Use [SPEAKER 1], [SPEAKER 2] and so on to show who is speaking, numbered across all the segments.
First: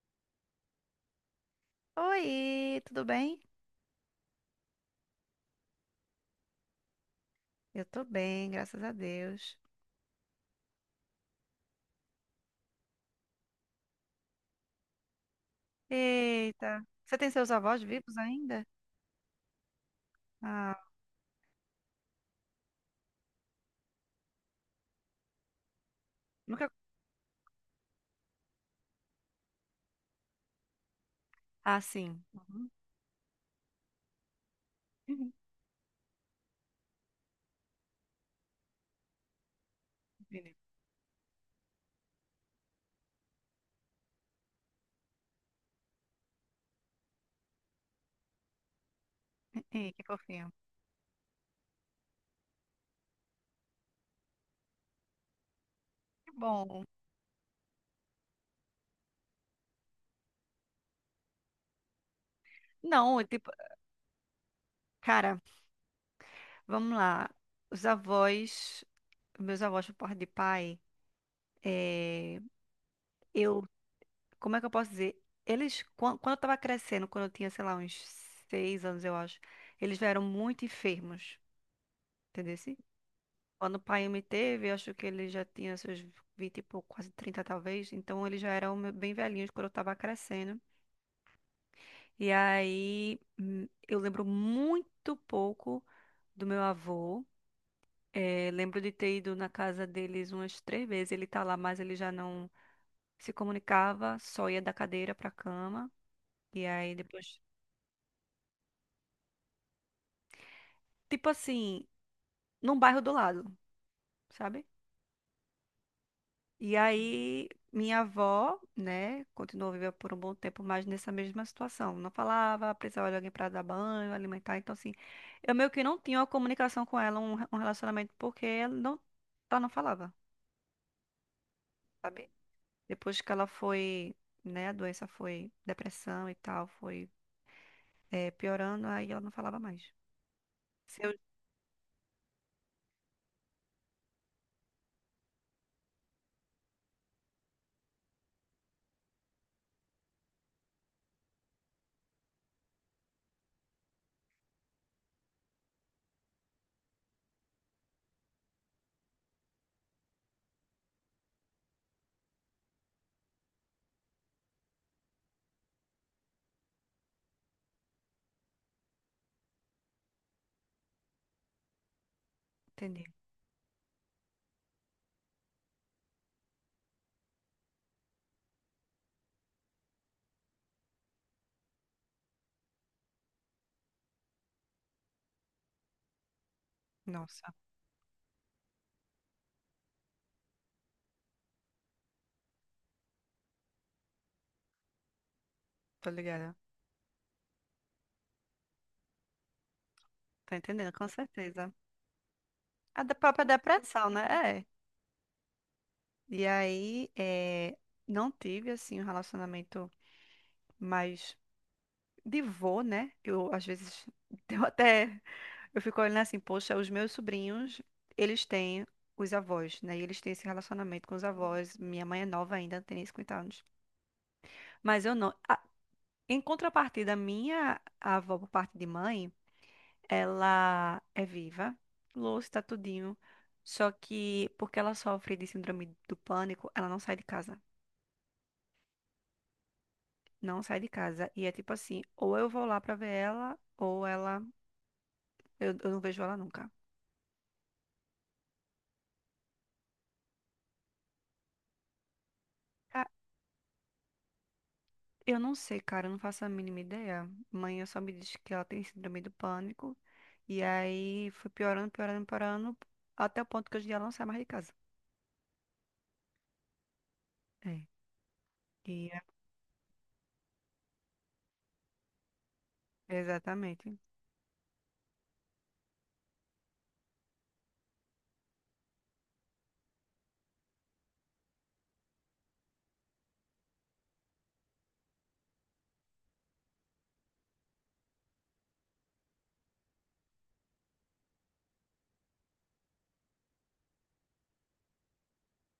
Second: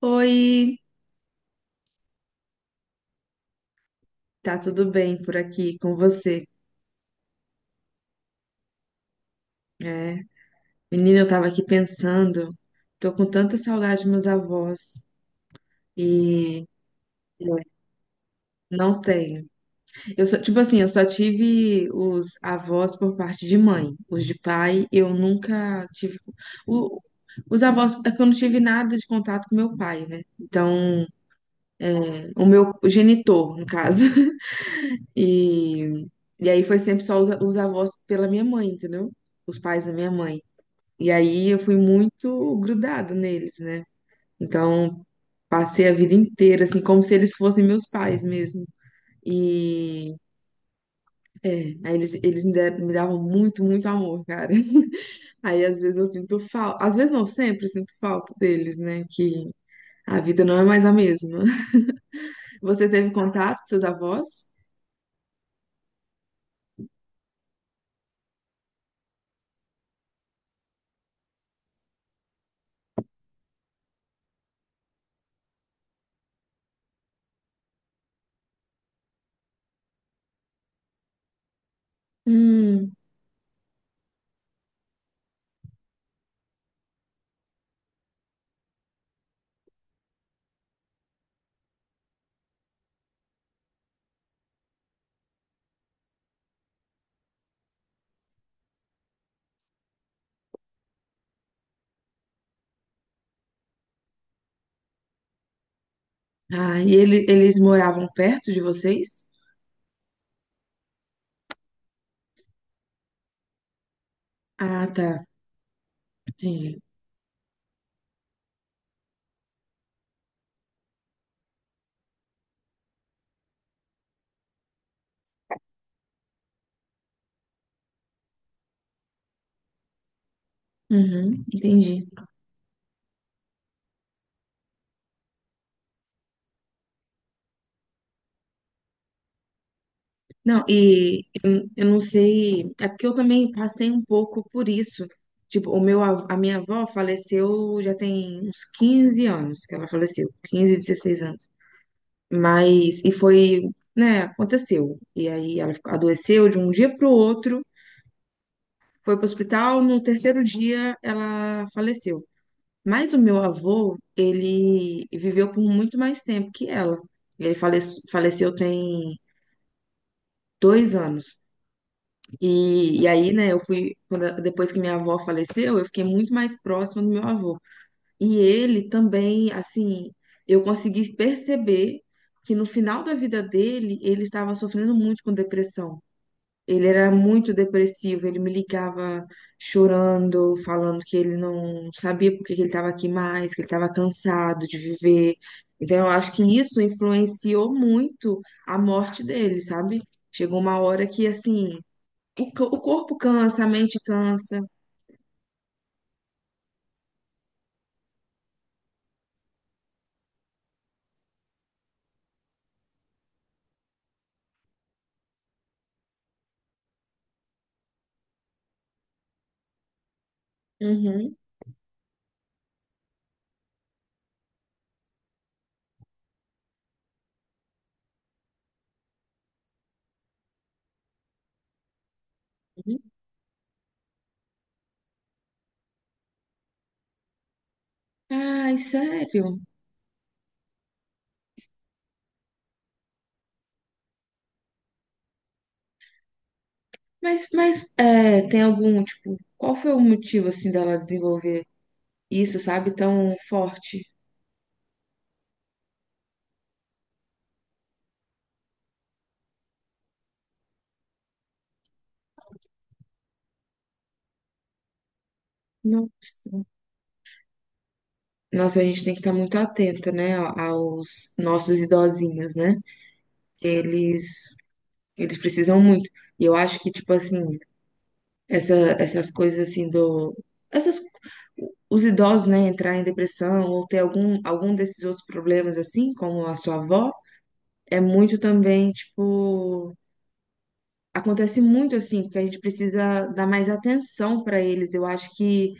[SPEAKER 1] Oi,
[SPEAKER 2] Oi, tudo bem?
[SPEAKER 1] tá tudo bem por aqui com você?
[SPEAKER 2] Eu tô bem, graças a Deus.
[SPEAKER 1] É, menina, eu tava aqui pensando, tô com tanta saudade dos meus avós e
[SPEAKER 2] Eita, você tem seus avós vivos ainda?
[SPEAKER 1] não tenho. Tipo
[SPEAKER 2] Ah,
[SPEAKER 1] assim, eu só tive os avós por parte de mãe, os de pai eu nunca tive.
[SPEAKER 2] nunca.
[SPEAKER 1] o- os avós, é porque eu não tive nada de contato com meu pai, né? Então,
[SPEAKER 2] Ah, sim.
[SPEAKER 1] o
[SPEAKER 2] Uhum.
[SPEAKER 1] meu genitor, no caso. E, e aí foi sempre só os avós pela minha mãe, entendeu? Os pais da minha mãe.
[SPEAKER 2] Vini.
[SPEAKER 1] E aí eu fui muito grudada neles, né? Então passei a vida inteira, assim, como se eles fossem meus pais mesmo.
[SPEAKER 2] Ih, que
[SPEAKER 1] E
[SPEAKER 2] fofinho.
[SPEAKER 1] é, aí eles me davam muito, muito amor, cara. Aí às vezes eu
[SPEAKER 2] Que
[SPEAKER 1] sinto falta,
[SPEAKER 2] bom.
[SPEAKER 1] às vezes não, sempre eu sinto falta deles, né? Que a vida não é mais a mesma. Você teve
[SPEAKER 2] Não, tipo,
[SPEAKER 1] contato com seus avós?
[SPEAKER 2] cara, vamos lá. Os avós, meus avós por parte de pai, eh, eu, como é que eu posso dizer? Eles, quando eu tava crescendo, quando eu tinha, sei lá, uns 6 anos, eu acho, eles vieram muito enfermos, entendeu?
[SPEAKER 1] Hum.
[SPEAKER 2] Quando o pai me teve, eu acho que ele já tinha seus 20 e pouco, quase 30 talvez. Então ele já era um bem velhinho quando eu tava crescendo. E aí eu lembro muito pouco do meu avô. Lembro de ter ido na casa deles umas 3 vezes. Ele tá lá, mas ele já não se comunicava, só ia da cadeira pra cama. E
[SPEAKER 1] Ah,
[SPEAKER 2] aí depois,
[SPEAKER 1] eles moravam perto de vocês?
[SPEAKER 2] tipo assim, num bairro do lado, sabe?
[SPEAKER 1] Ah, tá.
[SPEAKER 2] E
[SPEAKER 1] Entendi.
[SPEAKER 2] aí, minha avó, né, continuou vivendo por um bom tempo, mas nessa mesma situação. Não falava, precisava de alguém para dar banho, alimentar. Então, assim, eu meio que não tinha uma comunicação com ela, um relacionamento, porque ela não falava,
[SPEAKER 1] Uhum, entendi.
[SPEAKER 2] sabe? Depois que ela foi, né, a doença foi depressão e tal, foi piorando, aí ela não falava mais.
[SPEAKER 1] Não,
[SPEAKER 2] Se eu
[SPEAKER 1] eu não sei, é porque eu também passei um pouco por isso. Tipo, a minha avó faleceu já tem uns 15 anos que ela faleceu, 15, 16 anos. Mas, e foi, né, aconteceu. E aí ela adoeceu de um dia para o outro, foi para o hospital, no terceiro dia ela faleceu. Mas o meu avô, ele viveu por muito mais tempo que ela. Ele faleceu tem 2 anos. E,
[SPEAKER 2] entendi.
[SPEAKER 1] e aí, né, eu fui, depois que minha avó faleceu, eu fiquei muito mais próxima do meu avô. E ele também, assim, eu consegui perceber que no final da vida dele, ele estava sofrendo muito com depressão. Ele era muito
[SPEAKER 2] Nossa,
[SPEAKER 1] depressivo, ele me ligava chorando, falando que ele não sabia por que que ele estava aqui mais, que ele estava cansado de viver. Então, eu
[SPEAKER 2] tô
[SPEAKER 1] acho que
[SPEAKER 2] ligada.
[SPEAKER 1] isso influenciou muito a morte dele, sabe?
[SPEAKER 2] Tô
[SPEAKER 1] Chegou uma
[SPEAKER 2] entendendo,
[SPEAKER 1] hora
[SPEAKER 2] com
[SPEAKER 1] que,
[SPEAKER 2] certeza.
[SPEAKER 1] assim, o
[SPEAKER 2] A
[SPEAKER 1] corpo
[SPEAKER 2] da própria
[SPEAKER 1] cansa, a mente
[SPEAKER 2] depressão, né?
[SPEAKER 1] cansa.
[SPEAKER 2] É. E aí, não tive, assim, um relacionamento mais de vô, né? Eu, às vezes, eu até. Eu fico olhando assim, poxa, os meus sobrinhos, eles têm os avós, né? E eles têm esse relacionamento com os
[SPEAKER 1] Uhum,
[SPEAKER 2] avós. Minha mãe é nova ainda, tem nem 50 anos. Mas eu não. Ah, em contrapartida, minha avó, por parte de mãe, ela é viva, lúcida,
[SPEAKER 1] uhum.
[SPEAKER 2] tudinho. Só que, porque ela sofre de síndrome do pânico, ela não sai de casa.
[SPEAKER 1] Ai, sério?
[SPEAKER 2] Não sai de casa. E é tipo assim, ou eu vou lá pra ver ela, ou ela. Eu não vejo ela nunca.
[SPEAKER 1] Mas é, tem algum, tipo, qual foi o motivo, assim, dela desenvolver isso, sabe,
[SPEAKER 2] Ah,
[SPEAKER 1] tão forte?
[SPEAKER 2] eu não sei, cara, eu não faço a mínima ideia. Mãe só me disse que ela tem síndrome do pânico. E aí foi piorando, piorando, piorando, até o ponto que hoje em dia ela não sai mais de casa.
[SPEAKER 1] Nossa.
[SPEAKER 2] É.
[SPEAKER 1] Nossa, a
[SPEAKER 2] E
[SPEAKER 1] gente tem que estar muito atenta, né, aos nossos idosinhos, né?
[SPEAKER 2] exatamente.
[SPEAKER 1] Eles, eles precisam muito. E eu acho que, tipo assim, essa, essas coisas assim do... Essas, os idosos, né, entrar em depressão ou ter algum desses outros problemas, assim, como a sua avó, é muito também, tipo, acontece muito assim, porque a gente precisa dar mais atenção pra eles. Eu acho que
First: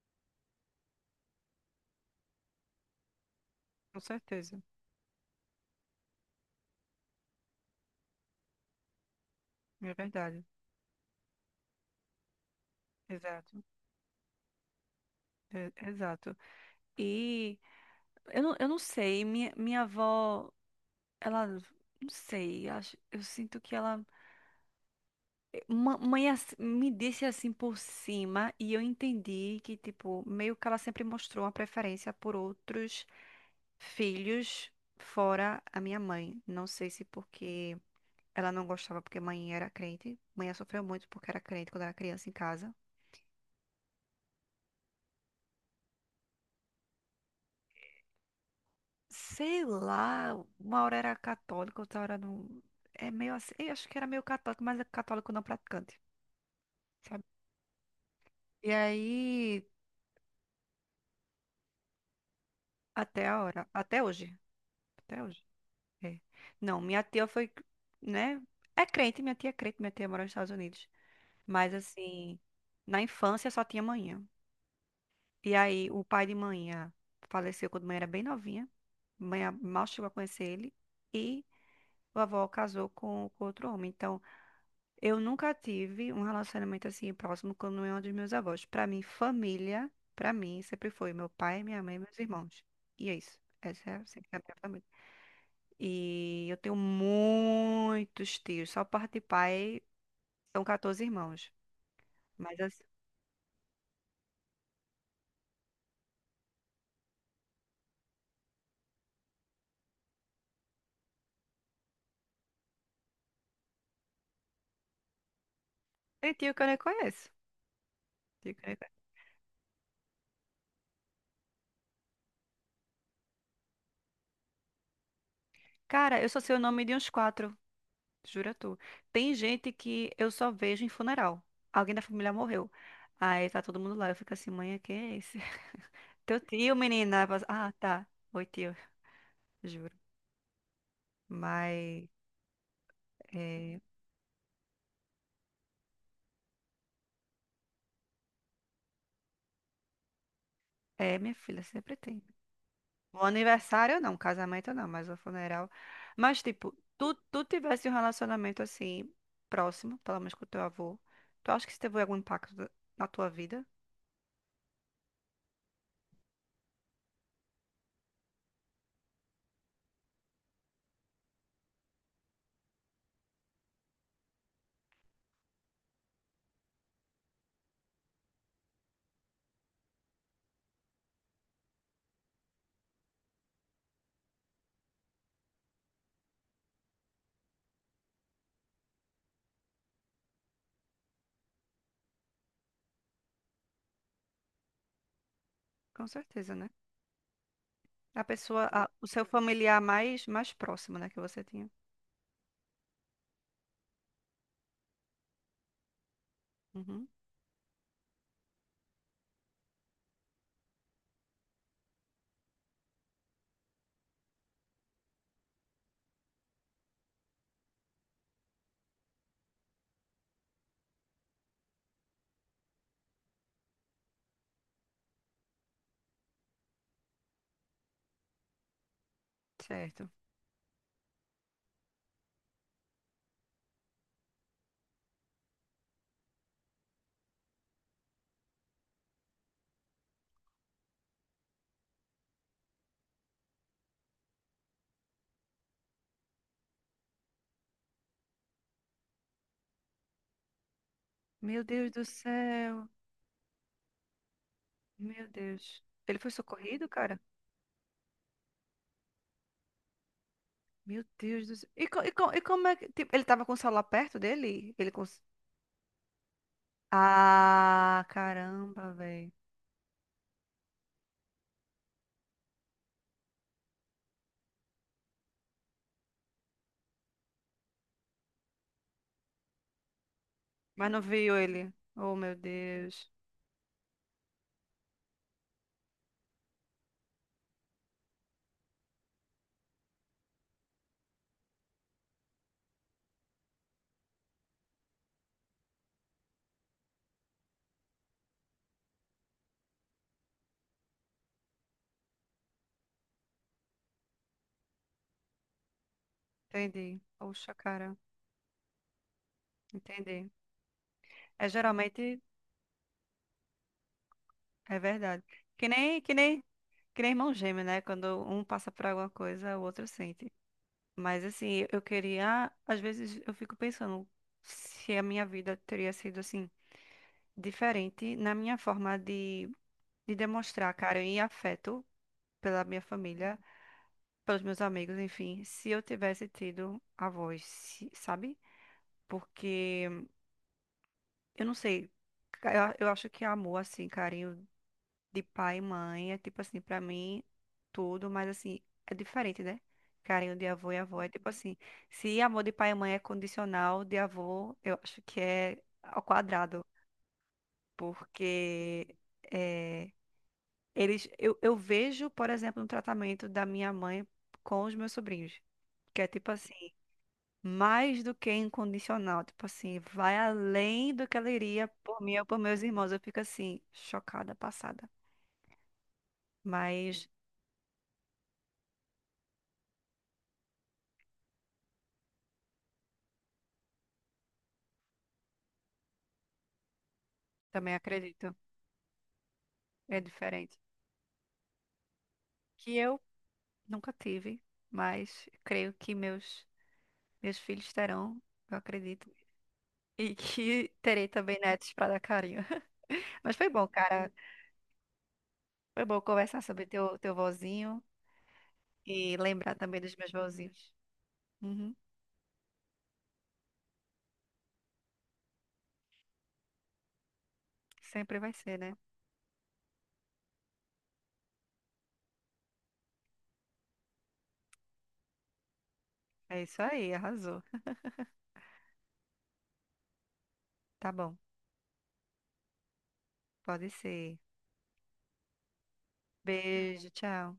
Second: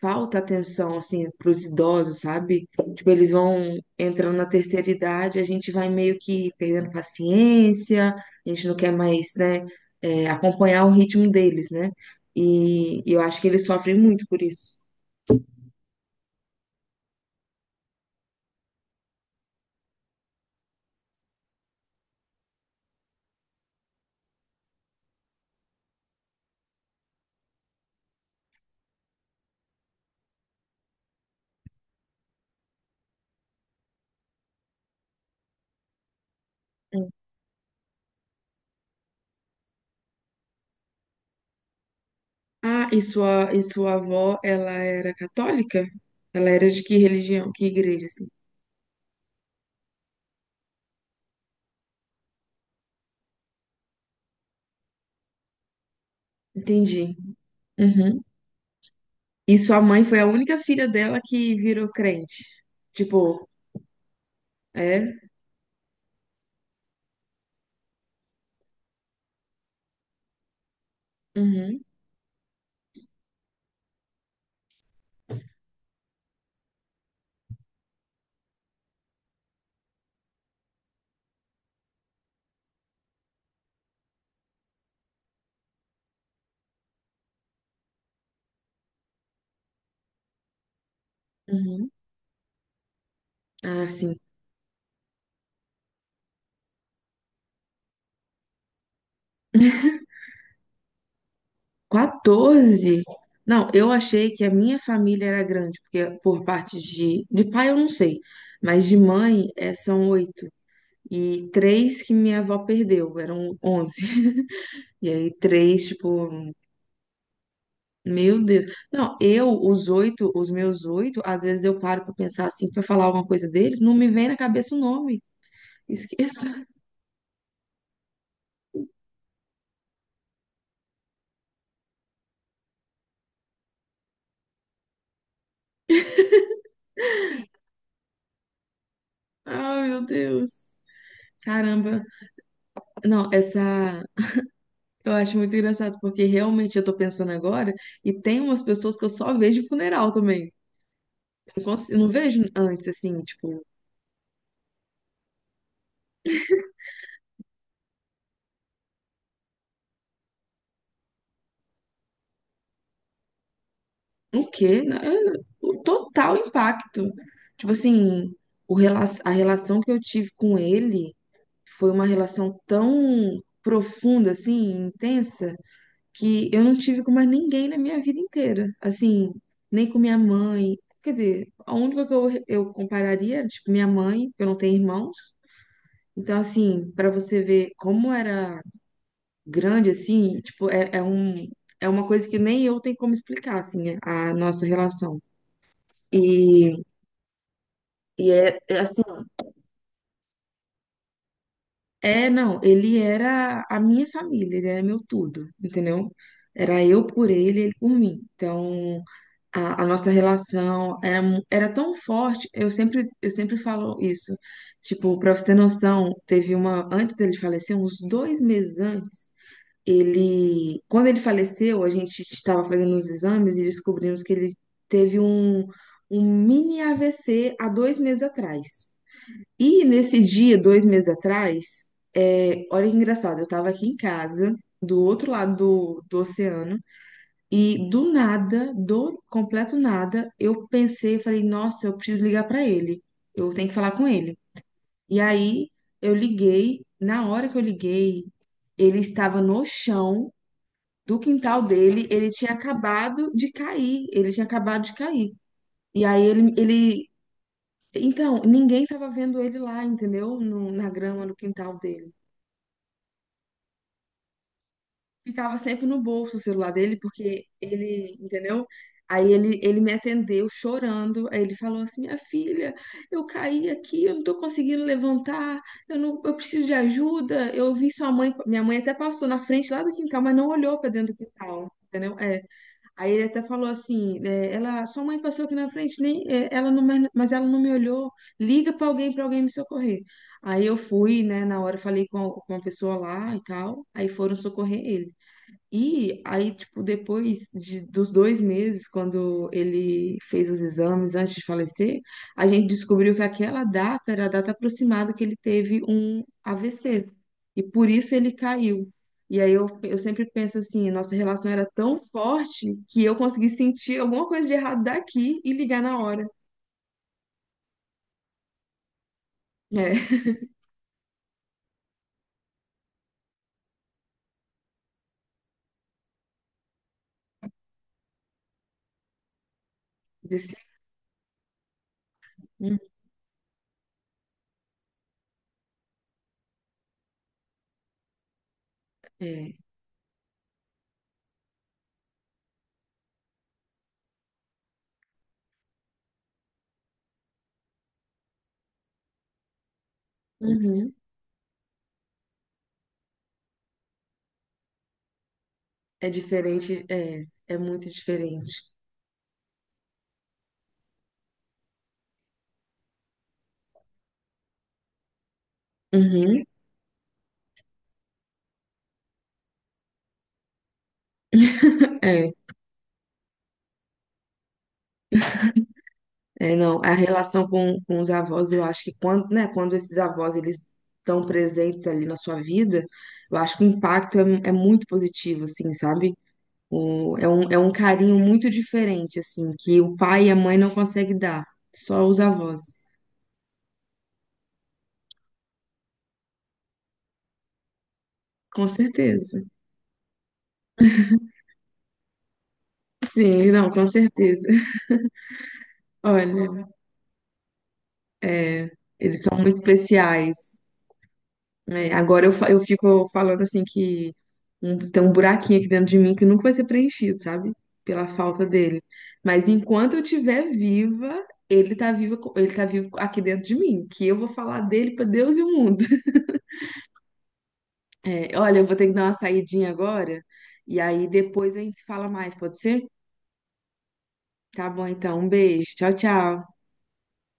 [SPEAKER 1] falta atenção assim pros idosos, sabe? Tipo, eles vão
[SPEAKER 2] Com
[SPEAKER 1] entrando na
[SPEAKER 2] certeza.
[SPEAKER 1] terceira idade, a gente vai meio que perdendo paciência, a gente não quer mais, né,
[SPEAKER 2] É verdade.
[SPEAKER 1] acompanhar o ritmo deles, né? E eu acho que
[SPEAKER 2] Exato.
[SPEAKER 1] eles sofrem muito por isso.
[SPEAKER 2] Exato. E eu não sei, minha avó, ela. Não sei, acho, eu sinto que ela. Mãe me disse assim por cima e eu entendi que, tipo, meio que ela sempre mostrou uma preferência por outros filhos fora a minha mãe. Não sei se
[SPEAKER 1] Hum.
[SPEAKER 2] porque ela não gostava porque mãe era crente. Mãe sofreu muito porque era crente quando era criança em casa.
[SPEAKER 1] Ah, e sua avó, ela era católica? Ela era de que religião, que igreja, assim?
[SPEAKER 2] Sei lá, uma hora era católica, outra hora não. É meio assim, eu acho que era meio católico, mas é católico não praticante,
[SPEAKER 1] Entendi.
[SPEAKER 2] sabe?
[SPEAKER 1] Uhum.
[SPEAKER 2] E
[SPEAKER 1] E
[SPEAKER 2] aí,
[SPEAKER 1] sua mãe foi a única filha dela que virou crente.
[SPEAKER 2] até a
[SPEAKER 1] Tipo,
[SPEAKER 2] hora, até hoje,
[SPEAKER 1] é?
[SPEAKER 2] até hoje. É. Não, minha tia foi, né? É crente, minha tia é crente, minha tia mora nos Estados Unidos. Mas
[SPEAKER 1] Uhum.
[SPEAKER 2] assim, na infância só tinha manhã. E aí o pai de manhã faleceu quando mãe era bem novinha. Mãe mal chegou a conhecer ele. E vovó casou com outro homem. Então, eu nunca tive um relacionamento assim próximo com nenhum dos meus avós. Pra mim, família, pra mim, sempre foi meu pai, minha
[SPEAKER 1] Uhum.
[SPEAKER 2] mãe, e meus irmãos. E é isso.
[SPEAKER 1] Ah,
[SPEAKER 2] Essa é
[SPEAKER 1] sim.
[SPEAKER 2] sempre a minha família. E eu tenho muitos tios. Só parte de pai são 14 irmãos. Mas assim,
[SPEAKER 1] 14? Não, eu achei que a minha família era grande, porque por parte de pai eu não sei, mas de mãe são oito. E três que minha avó perdeu, eram 11. E aí três, tipo,
[SPEAKER 2] tem tio que eu nem conheço.
[SPEAKER 1] Meu
[SPEAKER 2] Tio que eu
[SPEAKER 1] Deus.
[SPEAKER 2] nem conheço.
[SPEAKER 1] Não, os meus oito, às vezes eu paro pra pensar assim, pra falar alguma coisa deles, não me vem na cabeça o nome.
[SPEAKER 2] Cara, eu só
[SPEAKER 1] Esqueço.
[SPEAKER 2] sei o nome de uns quatro, jura tu. Tem gente que eu só vejo em funeral. Alguém da família morreu. Aí tá todo mundo lá. Eu fico assim, mãe, quem é esse? Teu tio, menina. Aí fala assim, ah, tá. Oi, tio,
[SPEAKER 1] Ai,
[SPEAKER 2] juro.
[SPEAKER 1] meu Deus. Caramba.
[SPEAKER 2] Mas
[SPEAKER 1] Não,
[SPEAKER 2] é,
[SPEAKER 1] essa. Eu acho muito engraçado, porque realmente eu tô pensando agora, e tem umas pessoas que eu só vejo em funeral também.
[SPEAKER 2] é, minha
[SPEAKER 1] Eu
[SPEAKER 2] filha,
[SPEAKER 1] não, cons-
[SPEAKER 2] sempre
[SPEAKER 1] eu não
[SPEAKER 2] tem.
[SPEAKER 1] vejo antes, assim,
[SPEAKER 2] O
[SPEAKER 1] tipo,
[SPEAKER 2] aniversário não, casamento não, mas o funeral. Mas, tipo, tu tivesse um relacionamento assim, próximo, pelo menos com o teu avô, tu acha que isso teve algum impacto na tua vida?
[SPEAKER 1] o quê? Não, o total impacto. Tipo assim, a relação que eu tive com ele. Foi uma relação tão profunda, assim, intensa, que eu não tive com mais ninguém na minha vida inteira. Assim, nem com minha mãe. Quer dizer, a única que eu compararia era, tipo, minha mãe, que eu não tenho irmãos. Então, assim, pra você ver como era grande, assim, tipo, é uma coisa que nem eu tenho como explicar, assim, a nossa relação.
[SPEAKER 2] Com certeza, né?
[SPEAKER 1] E,
[SPEAKER 2] A
[SPEAKER 1] e é,
[SPEAKER 2] pessoa,
[SPEAKER 1] é assim,
[SPEAKER 2] o seu familiar mais próximo, né, que você tinha.
[SPEAKER 1] é, não, ele era a minha família, ele era meu tudo, entendeu? Era eu
[SPEAKER 2] Uhum,
[SPEAKER 1] por ele, ele por mim. Então, a nossa relação era tão forte, eu sempre falo isso. Tipo, pra você ter noção, teve uma, antes dele falecer, uns 2 meses antes, quando ele faleceu, a gente estava fazendo os exames e descobrimos que ele teve um mini AVC há 2 meses atrás. E
[SPEAKER 2] certo.
[SPEAKER 1] nesse dia, 2 meses atrás, olha que engraçado, eu tava aqui em casa, do outro lado do oceano, e do nada, do completo nada, eu pensei, falei, nossa, eu preciso ligar pra ele, eu tenho que falar com ele. E aí eu liguei, na hora que eu liguei, ele estava no chão do quintal
[SPEAKER 2] Meu Deus do
[SPEAKER 1] dele, ele tinha
[SPEAKER 2] céu.
[SPEAKER 1] acabado de cair, ele tinha acabado de
[SPEAKER 2] Meu
[SPEAKER 1] cair.
[SPEAKER 2] Deus.
[SPEAKER 1] E
[SPEAKER 2] Ele
[SPEAKER 1] aí
[SPEAKER 2] foi
[SPEAKER 1] ele,
[SPEAKER 2] socorrido,
[SPEAKER 1] ele
[SPEAKER 2] cara?
[SPEAKER 1] então, ninguém tava vendo ele lá, entendeu? Na
[SPEAKER 2] Meu
[SPEAKER 1] grama, no
[SPEAKER 2] Deus do céu.
[SPEAKER 1] quintal
[SPEAKER 2] E, co- e,
[SPEAKER 1] dele.
[SPEAKER 2] co- e como é que. Tipo, ele tava com o celular perto dele? Ele cons.
[SPEAKER 1] Ficava sempre no bolso o celular dele, porque
[SPEAKER 2] Ah,
[SPEAKER 1] ele, entendeu?
[SPEAKER 2] caramba,
[SPEAKER 1] Aí
[SPEAKER 2] velho.
[SPEAKER 1] ele me atendeu chorando. Aí ele falou assim: Minha filha, eu caí aqui, eu não tô conseguindo levantar, eu não, eu preciso de ajuda. Eu vi sua mãe, minha mãe até passou na frente lá do quintal, mas não olhou pra
[SPEAKER 2] Mas não
[SPEAKER 1] dentro do
[SPEAKER 2] viu
[SPEAKER 1] quintal,
[SPEAKER 2] ele. Oh,
[SPEAKER 1] entendeu?
[SPEAKER 2] meu Deus.
[SPEAKER 1] Aí ele até falou assim, sua mãe passou aqui na frente, nem, é, ela não, me- mas ela não me olhou. Liga para alguém me socorrer. Aí eu fui, né, na hora falei com uma pessoa lá e tal. Aí foram socorrer ele. E aí, tipo, depois dos 2 meses, quando ele fez os exames antes de falecer, a gente descobriu que aquela data era a data aproximada que ele teve um
[SPEAKER 2] Entendi.
[SPEAKER 1] AVC.
[SPEAKER 2] Poxa,
[SPEAKER 1] E por
[SPEAKER 2] cara.
[SPEAKER 1] isso ele caiu. E aí eu sempre
[SPEAKER 2] Entendi.
[SPEAKER 1] penso assim, nossa
[SPEAKER 2] É
[SPEAKER 1] relação era tão
[SPEAKER 2] geralmente
[SPEAKER 1] forte que eu consegui sentir alguma coisa de
[SPEAKER 2] é
[SPEAKER 1] errado
[SPEAKER 2] verdade.
[SPEAKER 1] daqui e
[SPEAKER 2] Que
[SPEAKER 1] ligar na
[SPEAKER 2] nem, que
[SPEAKER 1] hora.
[SPEAKER 2] nem, que nem irmão gêmeo, né? Quando um passa por alguma coisa, o outro
[SPEAKER 1] É,
[SPEAKER 2] sente. Mas assim, eu queria, às vezes eu fico pensando se a minha vida teria sido assim diferente na minha forma de
[SPEAKER 1] desse-
[SPEAKER 2] demonstrar carinho e afeto pela
[SPEAKER 1] hum,
[SPEAKER 2] minha família, pelos meus amigos, enfim, se eu tivesse tido a voz, sabe?
[SPEAKER 1] é,
[SPEAKER 2] Porque eu não sei. Eu acho que amor, assim, carinho de pai e mãe é tipo assim, pra mim, tudo, mas assim, é diferente, né? Carinho de avô e
[SPEAKER 1] uhum.
[SPEAKER 2] avó é tipo assim. Se amor de pai e mãe é condicional, de avô, eu acho que é ao
[SPEAKER 1] É
[SPEAKER 2] quadrado.
[SPEAKER 1] diferente, é, é muito diferente.
[SPEAKER 2] Porque é, eles, eu vejo, por exemplo, no tratamento da minha mãe com os meus sobrinhos. Que é tipo
[SPEAKER 1] Uhum.
[SPEAKER 2] assim, mais do que incondicional, tipo assim, vai além do que ela iria por mim ou por meus irmãos. Eu fico assim, chocada, passada.
[SPEAKER 1] É, não, a
[SPEAKER 2] Mas
[SPEAKER 1] relação com os avós, eu acho que quando, né, quando esses avós eles estão presentes ali na sua vida, eu acho que o impacto é muito positivo, assim, sabe? É um
[SPEAKER 2] também
[SPEAKER 1] carinho
[SPEAKER 2] acredito,
[SPEAKER 1] muito diferente, assim, que o
[SPEAKER 2] é
[SPEAKER 1] pai e a mãe
[SPEAKER 2] diferente.
[SPEAKER 1] não conseguem dar, só os avós.
[SPEAKER 2] Que eu nunca tive, mas creio que meus filhos terão, eu
[SPEAKER 1] Com
[SPEAKER 2] acredito.
[SPEAKER 1] certeza.
[SPEAKER 2] E que terei também netos para dar carinho. Mas foi
[SPEAKER 1] Sim,
[SPEAKER 2] bom,
[SPEAKER 1] não, com
[SPEAKER 2] cara.
[SPEAKER 1] certeza.
[SPEAKER 2] Foi bom conversar
[SPEAKER 1] Olha,
[SPEAKER 2] sobre teu vozinho
[SPEAKER 1] é,
[SPEAKER 2] e
[SPEAKER 1] eles são
[SPEAKER 2] lembrar
[SPEAKER 1] muito
[SPEAKER 2] também dos meus
[SPEAKER 1] especiais.
[SPEAKER 2] vozinhos. Uhum.
[SPEAKER 1] É, agora eu fico falando assim que tem um buraquinho aqui dentro de mim que nunca vai ser preenchido, sabe? Pela
[SPEAKER 2] Sempre vai
[SPEAKER 1] falta
[SPEAKER 2] ser, né?
[SPEAKER 1] dele. Mas enquanto eu estiver viva, ele tá vivo, ele tá vivo aqui dentro de mim, que eu vou falar dele pra Deus e o mundo.
[SPEAKER 2] É isso aí, arrasou.
[SPEAKER 1] É, olha, eu vou ter que dar uma saidinha agora, e
[SPEAKER 2] Tá
[SPEAKER 1] aí
[SPEAKER 2] bom,
[SPEAKER 1] depois a gente se fala mais, pode ser?
[SPEAKER 2] pode ser.
[SPEAKER 1] Tá bom, então, um beijo. Tchau, tchau.
[SPEAKER 2] Beijo, tchau.